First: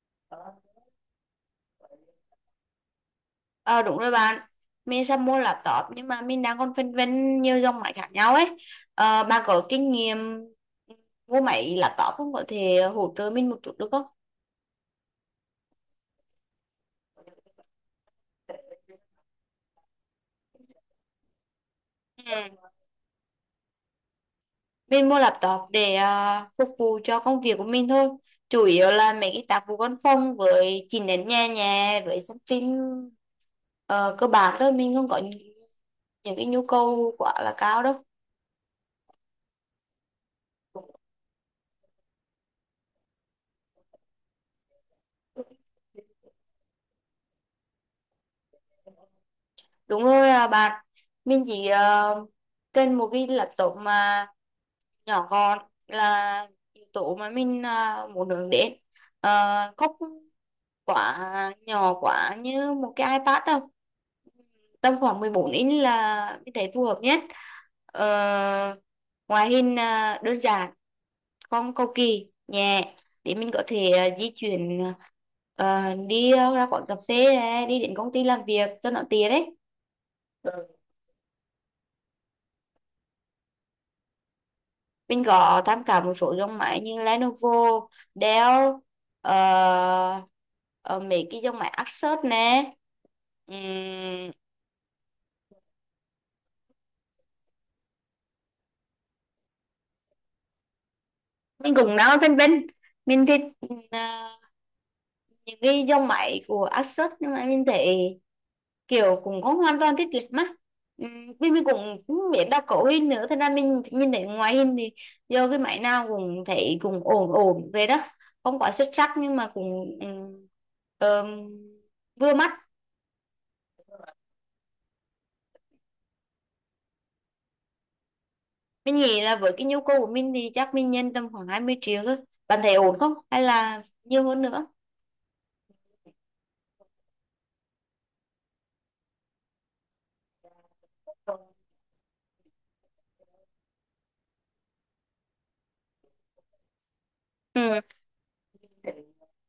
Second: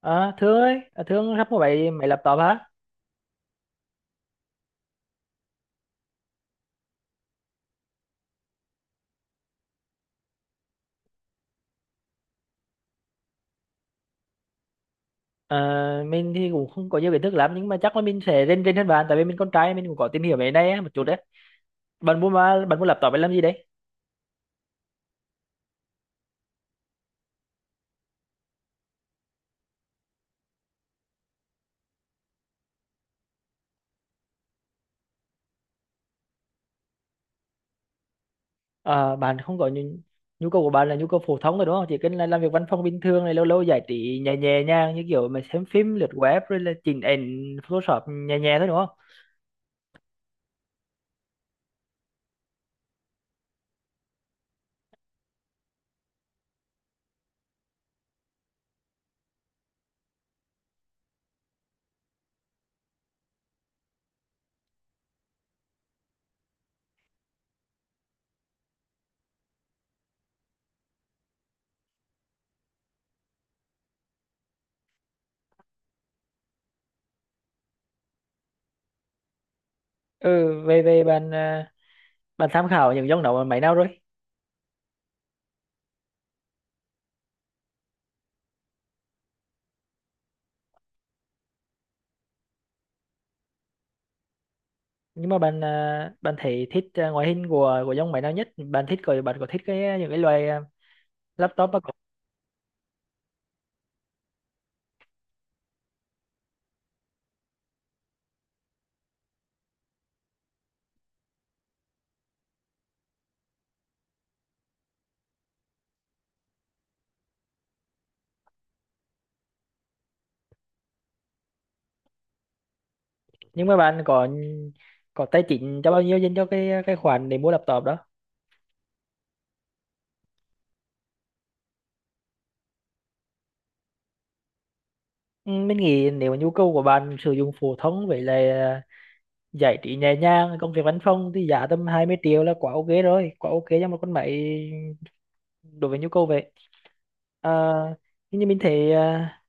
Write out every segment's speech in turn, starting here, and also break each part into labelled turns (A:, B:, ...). A: Ờ, Thương ơi, Thương sắp có 7 máy laptop hả?
B: Ờ, đúng rồi bạn. Mình sắp mua laptop nhưng mà mình đang còn phân vân nhiều dòng máy khác nhau ấy. Bạn có kinh nghiệm mua máy laptop không, có thể hỗ trợ mình một chút được không?
A: Ờ, mình thì cũng không có nhiều kiến thức lắm nhưng mà chắc là mình sẽ rên rên hơn bạn tại vì mình con trai mình cũng có tìm hiểu về cái này á, một chút đấy. Bạn
B: Ừ.
A: mua mà bạn mua laptop để làm gì đấy?
B: Mình mua laptop để phục vụ cho công việc của mình thôi, chủ yếu là mấy cái tác vụ văn phòng với chỉnh đến nhà nhà với xem phim. Ờ, Cơ bản thôi mình không có những cái nhu cầu quá là cao đâu.
A: Ờ, Bạn không có nhu, nhu cầu của bạn là nhu cầu phổ thông rồi đúng không? Chỉ cần là làm việc văn phòng bình thường này lâu lâu giải trí nhẹ nhẹ nhàng như kiểu mà xem phim lướt web rồi là chỉnh ảnh Photoshop nhẹ nhẹ thôi đúng không?
B: Đúng rồi à, bạn mình chỉ cần một cái laptop mà nhỏ gọn là yếu tố mà mình muốn hướng đến. Ờ, Không quá nhỏ quá như một cái iPad đâu, tầm khoảng 14 inch là mình thấy phù hợp nhất. Ờ, Ngoại hình đơn giản, không cầu kỳ, nhẹ, để mình có thể di chuyển, đi ra quán cà phê này, đi đến công ty làm việc cho nó tiện đấy.
A: Ừ, về về bạn bạn tham khảo những dòng đó máy nào rồi?
B: Mình có tham khảo một số dòng máy như Lenovo, Dell, ờ, ờ, mấy cái dòng máy Asus nè. Ừm,
A: Nhưng mà bạn bạn thấy thích ngoại hình của dòng máy nào nhất bạn thích có bạn có thích cái những cái loại laptop
B: mình
A: đó không?
B: cũng đang phân vân. Mình thích ờ, những cái dòng máy của Asus nhưng mà mình thấy kiểu cũng không hoàn toàn thích lịch mắt. Vì mình cũng không biết đọc cấu hình nữa, thế nên mình nhìn thấy ngoại hình thì do cái máy nào cũng thấy cũng ổn ổn về đó, không quá xuất sắc nhưng mà cũng ờm, vừa mắt.
A: Nhưng mà bạn có có tài chính cho bao nhiêu dành cho cái khoản để mua laptop đó.
B: Mình nghĩ là với cái nhu cầu của mình thì chắc mình nhân tầm khoảng 20 triệu thôi. Bạn thấy ổn không? Hay là nhiều hơn nữa?
A: Ừ, mình nghĩ nếu mà nhu cầu của bạn sử dụng phổ thông với lại giải trí nhẹ nhàng công việc văn phòng thì giá tầm 20 triệu là quá ok rồi, quá ok cho một con máy đối với nhu cầu vậy. à,
B: Ừ.
A: nhưng như mình thấy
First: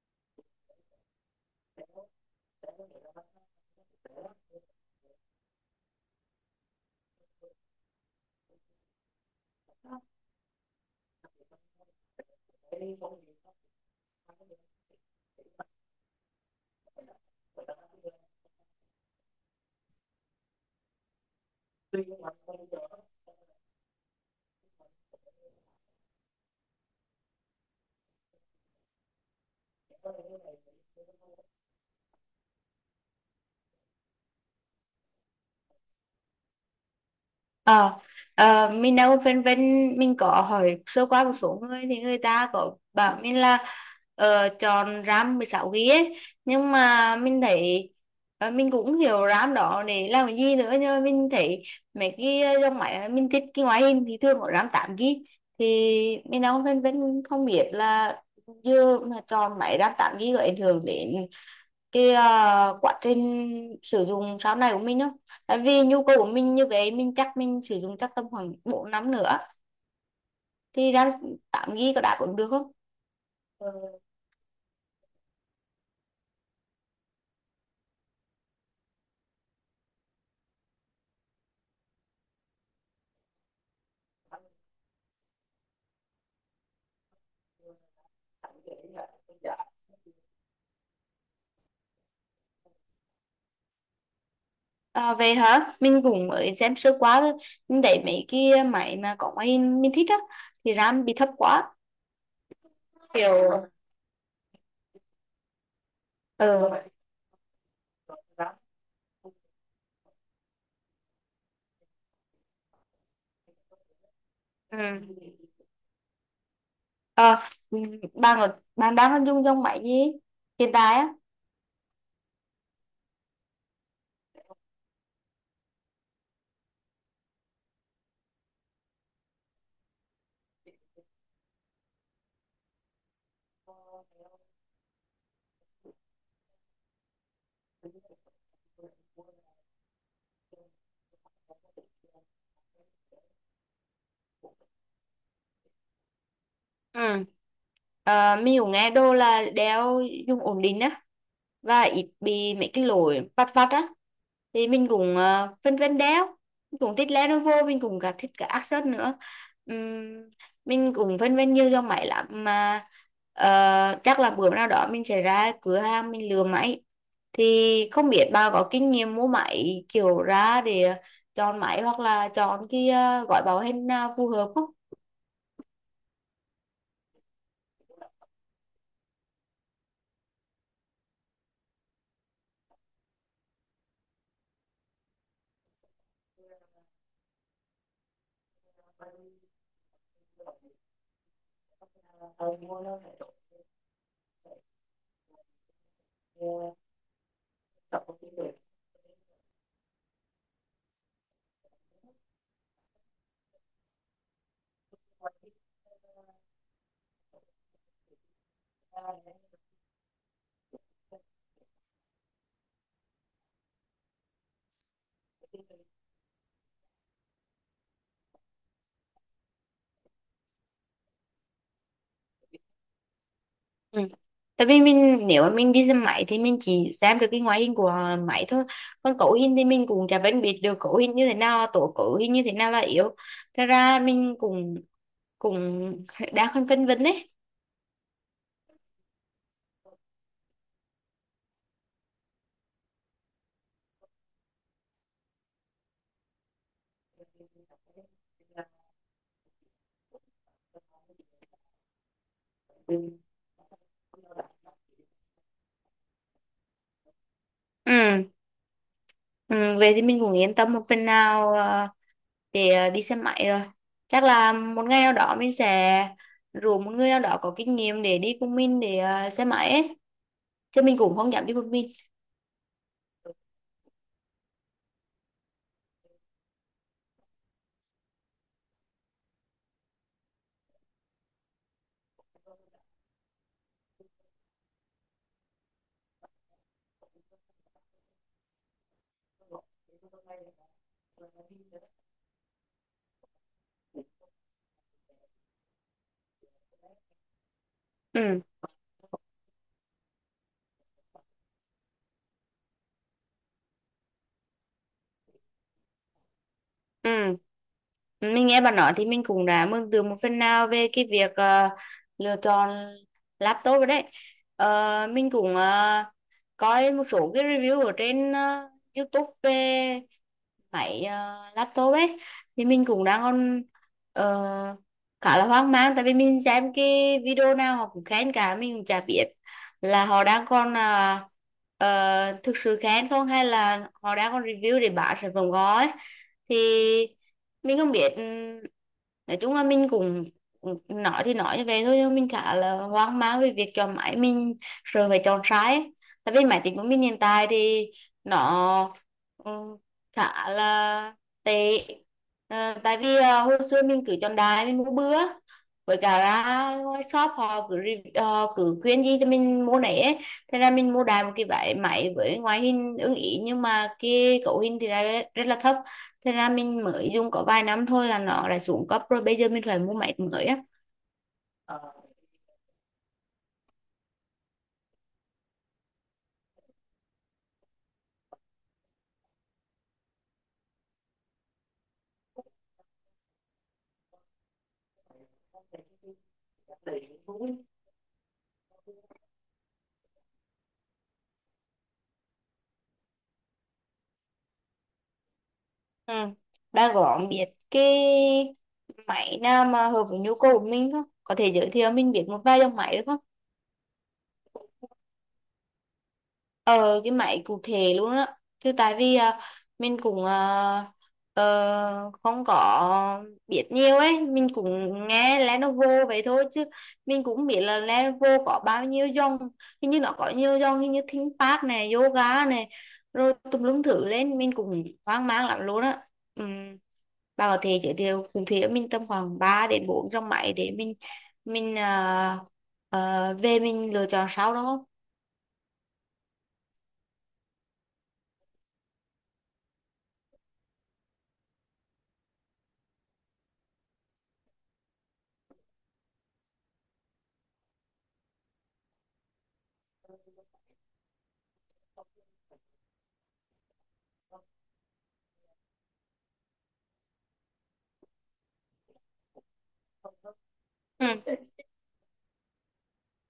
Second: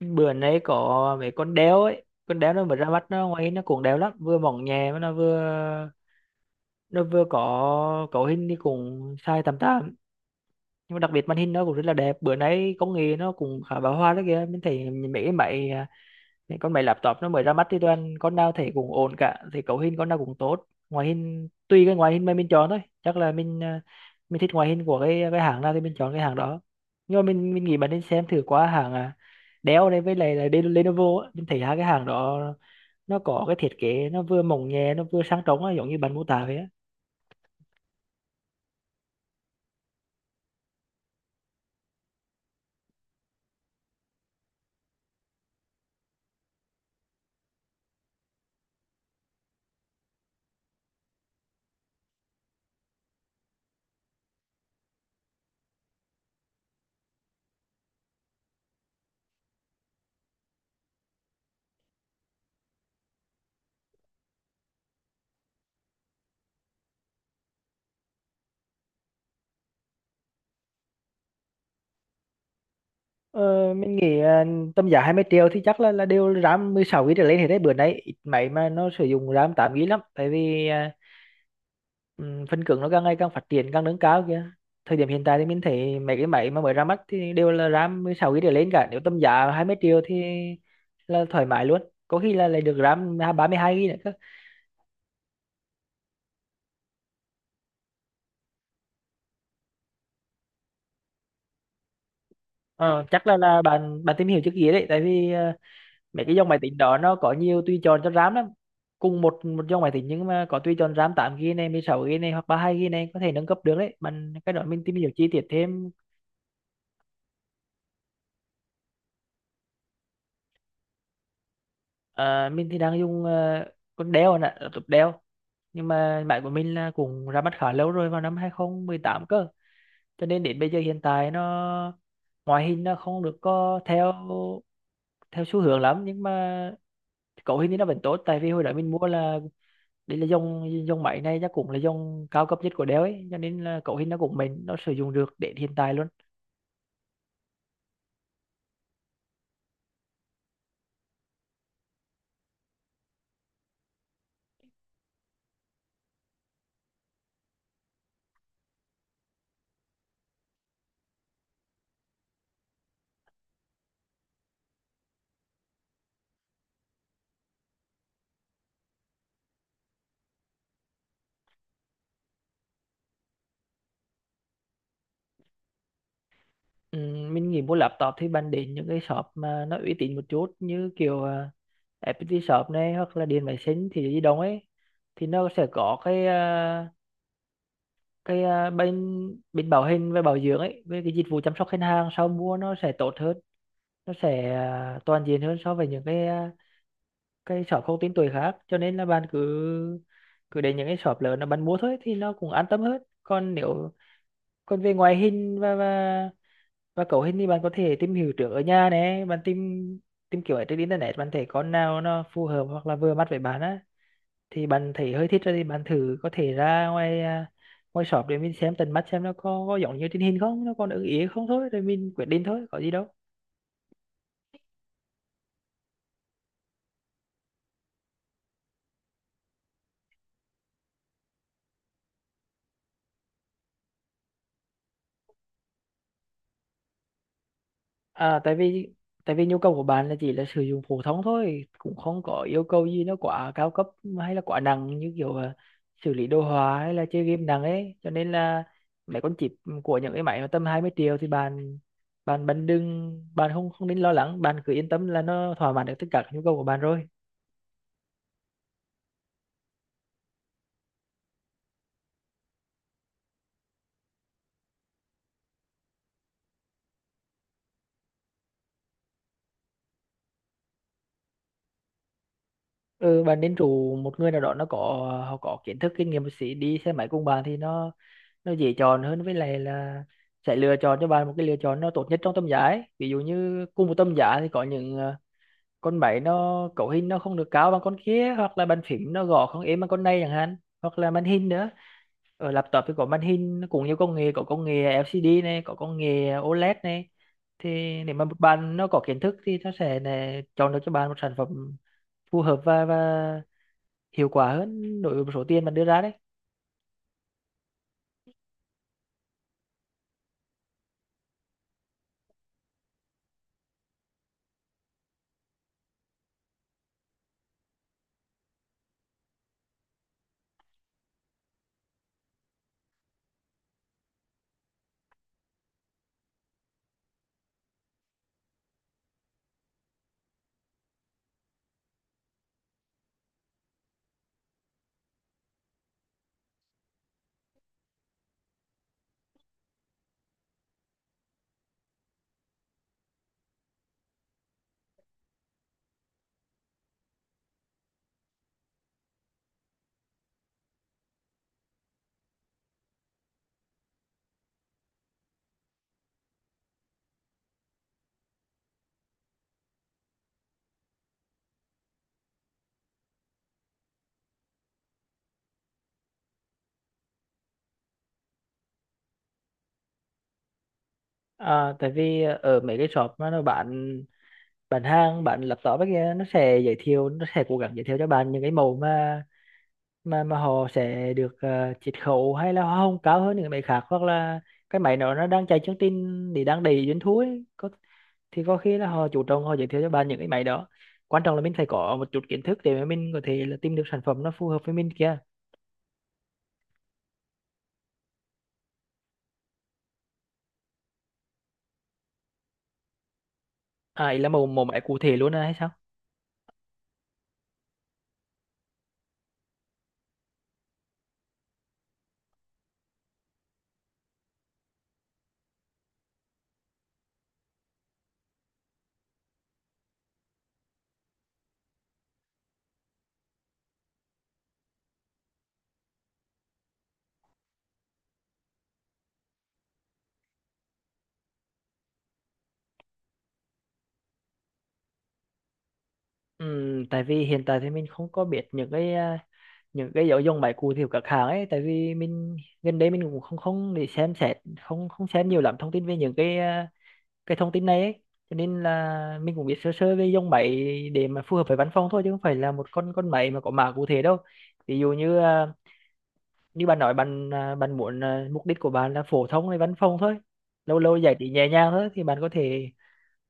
A: bữa nay có mấy con đéo ấy, con đéo nó mới ra mắt nó ngoài nó cũng đéo lắm, vừa mỏng nhẹ mà nó vừa có cấu hình thì cũng sai tầm tám, nhưng mà đặc biệt màn hình nó cũng rất là đẹp. Bữa nay công nghệ nó cũng khá bão hòa đó kìa, mình thấy mấy cái máy những con máy laptop nó mới ra mắt thì toàn con nào thấy cũng ổn cả, thì cấu hình con nào cũng tốt, ngoại hình tùy cái ngoại hình mà mình chọn thôi. Chắc là mình thích ngoại hình của cái hãng nào thì mình chọn cái hãng đó. Nhưng mà mình nghĩ bạn nên xem thử qua hãng Dell này với lại là Lenovo á. Mình thấy hai cái hãng đó nó có cái thiết kế nó vừa mỏng nhẹ nó vừa sang trống á, giống như bạn mô tả vậy á.
B: Ờ, mình đâu vân vân, mình có hỏi sơ qua một số người thì người ta có bảo mình là chọn RAM 16 GB ấy, nhưng mà mình thấy mình cũng hiểu RAM đó để làm cái gì nữa, nhưng mà mình thấy mấy cái dòng máy mà mình thích cái ngoại hình thì thường có RAM 8 GB. Thì mình đâu vân vân, không biết là giờ mà chọn máy RAM 8 GB có ảnh hưởng đến cái quá trình sử dụng sau này của mình không, tại vì nhu cầu của mình như vậy mình chắc mình sử dụng chắc tầm khoảng 4 năm nữa thì ra 8 GB có đáp ứng được không? Ừ.
A: Ờ, mình nghĩ à, Tầm giá 20 triệu thì chắc là đều RAM 16 GB trở lên hết đấy, bữa nay ít máy mà nó sử dụng RAM 8 GB lắm, tại vì phân cứng nó càng ngày càng phát triển càng nâng cao kìa. Thời điểm hiện tại thì mình thấy mấy cái máy mà mới ra mắt thì đều là RAM 16 GB trở lên cả, nếu tầm giá
B: Dạ.
A: 20 triệu thì là thoải mái luôn, có khi là lại được RAM 32 GB nữa cơ.
B: Về hả mình cũng mới xem sơ quá thôi, mình thấy mấy cái máy mà có máy hình mình thích á thì RAM bị thấp quá
A: Ờ, Chắc là
B: kiểu.
A: bạn bạn tìm hiểu trước kia đấy, tại vì mấy cái dòng máy tính
B: Ừ.
A: đó nó có nhiều tùy chọn cho RAM lắm. Cùng một một dòng máy tính nhưng mà có tùy chọn RAM 8 GB này, 16 GB này, hoặc 32 GB này, có thể nâng cấp được đấy bạn. Cái đó
B: Ừ.
A: mình tìm hiểu chi tiết thêm.
B: Ờ, bạn đang dùng dòng máy gì hiện tại
A: Mình đang dùng con Dell nè, laptop Dell, nhưng mà máy của mình là cũng ra mắt khá lâu rồi, vào năm 2018 cơ, cho nên đến bây giờ hiện tại nó ngoại hình nó không được có theo theo xu hướng lắm, nhưng mà cấu hình thì nó
B: á?
A: vẫn tốt. Tại vì hồi đó mình mua là đây là dòng dòng máy này chắc cũng là dòng cao cấp nhất của Dell ấy, cho nên là cấu hình nó cũng nó sử dụng được đến hiện tại luôn.
B: Ừ. À, mình cũng nghe đô là đeo dùng ổn định á, và ít bị mấy cái lỗi vặt vặt á, thì mình cũng phân vân đeo, mình cũng thích Lenovo, mình cũng cả thích cả Asus nữa. Ừm, mình cũng phân vân nhiều dòng máy lắm mà chắc là bữa nào đó mình sẽ ra cửa hàng mình lựa máy, thì không biết bà có kinh nghiệm mua máy kiểu ra để chọn máy hoặc là chọn cái gói bảo hành nào phù hợp
A: Ừ, mình nghĩ mua laptop thì bạn đến những cái shop mà nó uy tín một chút, như kiểu FPT shop này hoặc là Điện Máy Xanh thì gì đồng ấy, thì nó sẽ có cái à, bên bên bảo hành và bảo dưỡng ấy, với cái dịch vụ chăm sóc khách hàng sau mua nó sẽ tốt hơn, nó sẽ toàn diện hơn so với những
B: không?
A: cái shop không tên tuổi khác. Cho nên là bạn cứ cứ đến những cái shop lớn là bạn mua thôi thì nó cũng an tâm hơn. Còn nếu còn về ngoại hình và cấu hình thì bạn có thể tìm hiểu trước ở nhà này, bạn tìm tìm kiểu ở trên internet, bạn thấy con nào nó phù hợp hoặc là vừa mắt với bạn á, thì bạn thấy hơi thích rồi thì bạn thử có thể ra ngoài ngoài shop để mình xem tận mắt xem nó có giống như trên hình không, nó còn ưng ý không, thôi rồi mình quyết định thôi, có gì đâu.
B: Ừ. Tại vì mình nếu mà mình đi xem máy thì mình chỉ xem được cái ngoại hình của máy thôi, còn cấu hình thì mình cũng chả phân biệt được cấu hình như thế nào là tốt, cấu hình như thế nào là yếu. Thật ra mình cũng cũng đang còn phân vân đấy.
A: à tại vì Tại vì nhu cầu của bạn là chỉ là sử dụng phổ thông thôi, cũng không có yêu cầu gì nó quá cao cấp hay là quá nặng như kiểu xử lý đồ họa hay là chơi game nặng ấy, cho nên là mấy con chip của những cái máy mà tầm 20 triệu thì bạn bạn bạn đừng bạn không không nên lo lắng, bạn cứ yên tâm là nó thỏa mãn được tất cả các nhu cầu của bạn rồi.
B: Ừ. Ừ. Về thì mình cũng yên tâm một phần nào để đi xem máy rồi, chắc là một ngày nào đó mình sẽ rủ một người nào đó có kinh nghiệm để đi cùng mình để xem máy ấy, chứ mình cũng không dám đi một mình.
A: Ừ, bạn nên rủ một người nào đó nó có họ có kiến thức kinh nghiệm một xí đi xe máy cùng bạn thì nó dễ chọn hơn, với lại là sẽ lựa chọn cho bạn một cái lựa chọn nó tốt nhất trong tầm giá ấy. Ví dụ như cùng một tầm giá thì có những con máy nó cấu hình nó không được cao bằng con kia, hoặc là bàn phím nó gõ không êm bằng con này chẳng hạn, hoặc là màn hình nữa. Ở laptop thì có màn hình nó cũng nhiều công nghệ, có công nghệ LCD này, có công nghệ OLED này, thì nếu mà một
B: Ừ.
A: bạn nó có kiến thức thì nó sẽ chọn được cho bạn một sản phẩm phù hợp và hiệu quả hơn đối với một số tiền bạn đưa ra đấy.
B: Ừ. Mình nghe bạn nói thì mình cũng đã mường tượng một phần nào về cái việc lựa chọn laptop rồi đấy. Mình cũng coi một số cái review ở trên YouTube về máy laptop ấy, thì mình cũng đang còn ờ, khá là hoang mang, tại vì mình xem cái video nào họ cũng khen cả, mình cũng chả biết là họ đang còn thực sự khen không, hay là họ đang còn review để bán sản phẩm gói. Thì mình không biết, nói chung là mình cũng nói thì nói như vậy thôi nhưng mà mình khá là hoang mang về việc chọn máy, mình rồi phải chọn sai ấy. Tại vì máy tính của mình hiện tại thì nó ừ, khá là tệ. Tại vì hồi xưa mình cứ chọn đại mình mua bữa, với cả là ngoài shop họ cứ họ cứ khuyên gì cho mình mua nấy ấy. Thế ra mình mua đại một cái váy máy với ngoại hình ưng ý nhưng mà cái cấu hình thì ra rất, rất là thấp, thế ra mình mới dùng có vài năm thôi là nó đã xuống cấp rồi, bây giờ mình phải mua máy mới á.
A: Tại vì ở mấy cái shop mà nó bán hàng bán laptop ấy kia, nó sẽ giới thiệu, nó sẽ cố gắng giới thiệu cho bạn những cái mẫu mà họ sẽ được chiết khấu hay là hoa hồng cao hơn những cái máy khác, hoặc là cái máy đó nó đang chạy chương trình thì đang đầy doanh thu ấy thì có khi là họ chủ động họ giới thiệu cho bạn những cái máy đó. Quan trọng là mình phải có một chút kiến thức để mà mình có thể là tìm được sản phẩm nó phù hợp với mình kia.
B: Ừ. Đang có biết cái máy nào mà hợp với nhu cầu của mình không, có thể giới thiệu mình biết một vài dòng máy được không?
A: À ý là mẫu mẫu máy cụ thể luôn à hay sao?
B: Ờ cái máy cụ thể luôn á, chứ tại vì mình cũng không có biết nhiều ấy, mình cũng nghe Lenovo vậy thôi chứ mình cũng biết là Lenovo có bao nhiêu dòng, hình như nó có nhiều dòng, hình như ThinkPad này, yoga này, rồi tùm lum thử lên mình cũng hoang mang lắm luôn á. Ừm, bà có thể giới thiệu cụ thể cho mình tầm khoảng 3 đến 4 dòng máy để mình về mình lựa chọn sau đó không?
A: Tại vì hiện tại thì mình không có biết những những cái nội dung bài cụ thể của các hãng ấy, tại vì mình gần đây mình cũng không không để xem xét, không không xem nhiều lắm thông tin về những cái thông tin này ấy. Cho nên là mình cũng biết sơ sơ về dòng máy để mà phù hợp với văn phòng thôi, chứ không phải là một con máy mà có mã cụ thể đâu. Ví dụ như như bạn nói bạn muốn mục đích của bạn là phổ thông hay văn phòng thôi, lâu lâu giải trí
B: Ừ.
A: nhẹ nhàng thôi, thì bạn có thể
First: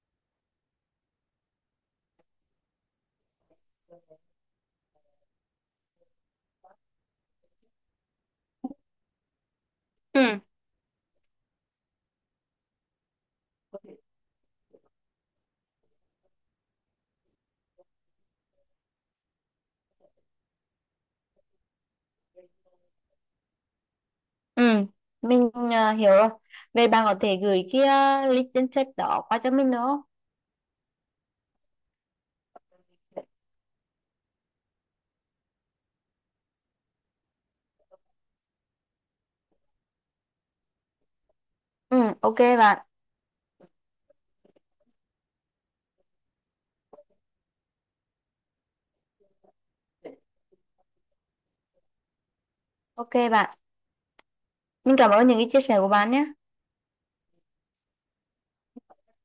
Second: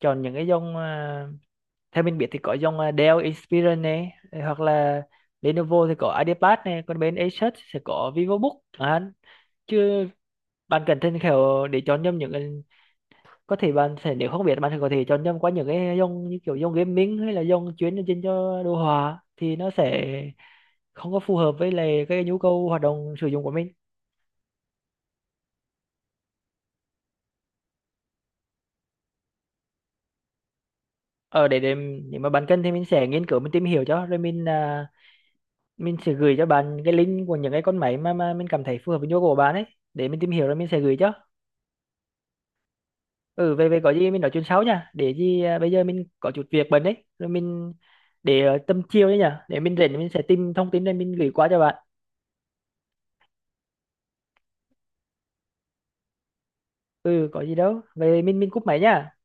A: chọn những cái dòng theo mình biết thì có dòng Dell Inspiron này, hoặc là Lenovo thì có IdeaPad này, còn bên Asus sẽ có VivoBook chẳng chứ
B: Ừ.
A: bạn cần thêm kiểu để chọn nhầm những cái, có thể bạn sẽ nếu không biết bạn sẽ có thể chọn nhầm qua những cái dòng như kiểu dòng gaming hay là dòng chuyên dành cho đồ họa, thì nó sẽ không có phù hợp với lại cái nhu cầu hoạt động sử dụng của mình.
B: Ừ, mình hiểu rồi. Vậy bạn có thể gửi cái link danh sách đó qua cho mình nữa không?
A: Ở để nếu mà bạn cần thì mình sẽ nghiên cứu mình tìm hiểu cho, rồi mình sẽ gửi cho bạn cái link của những cái con máy mà mình cảm thấy phù hợp với nhu cầu của bạn ấy, để mình tìm hiểu rồi mình sẽ gửi cho.
B: Ừ, ok bạn.
A: Ừ về về có gì mình nói chuyện sau nha, bây giờ mình có chút việc bận đấy, rồi mình để tầm chiều đấy nhá, để mình rảnh mình sẽ tìm thông tin rồi mình gửi qua cho bạn.
B: Ok bạn. Mình cảm ơn những cái chia sẻ của bạn nhé.
A: Ừ có gì đâu, về mình cúp máy nha.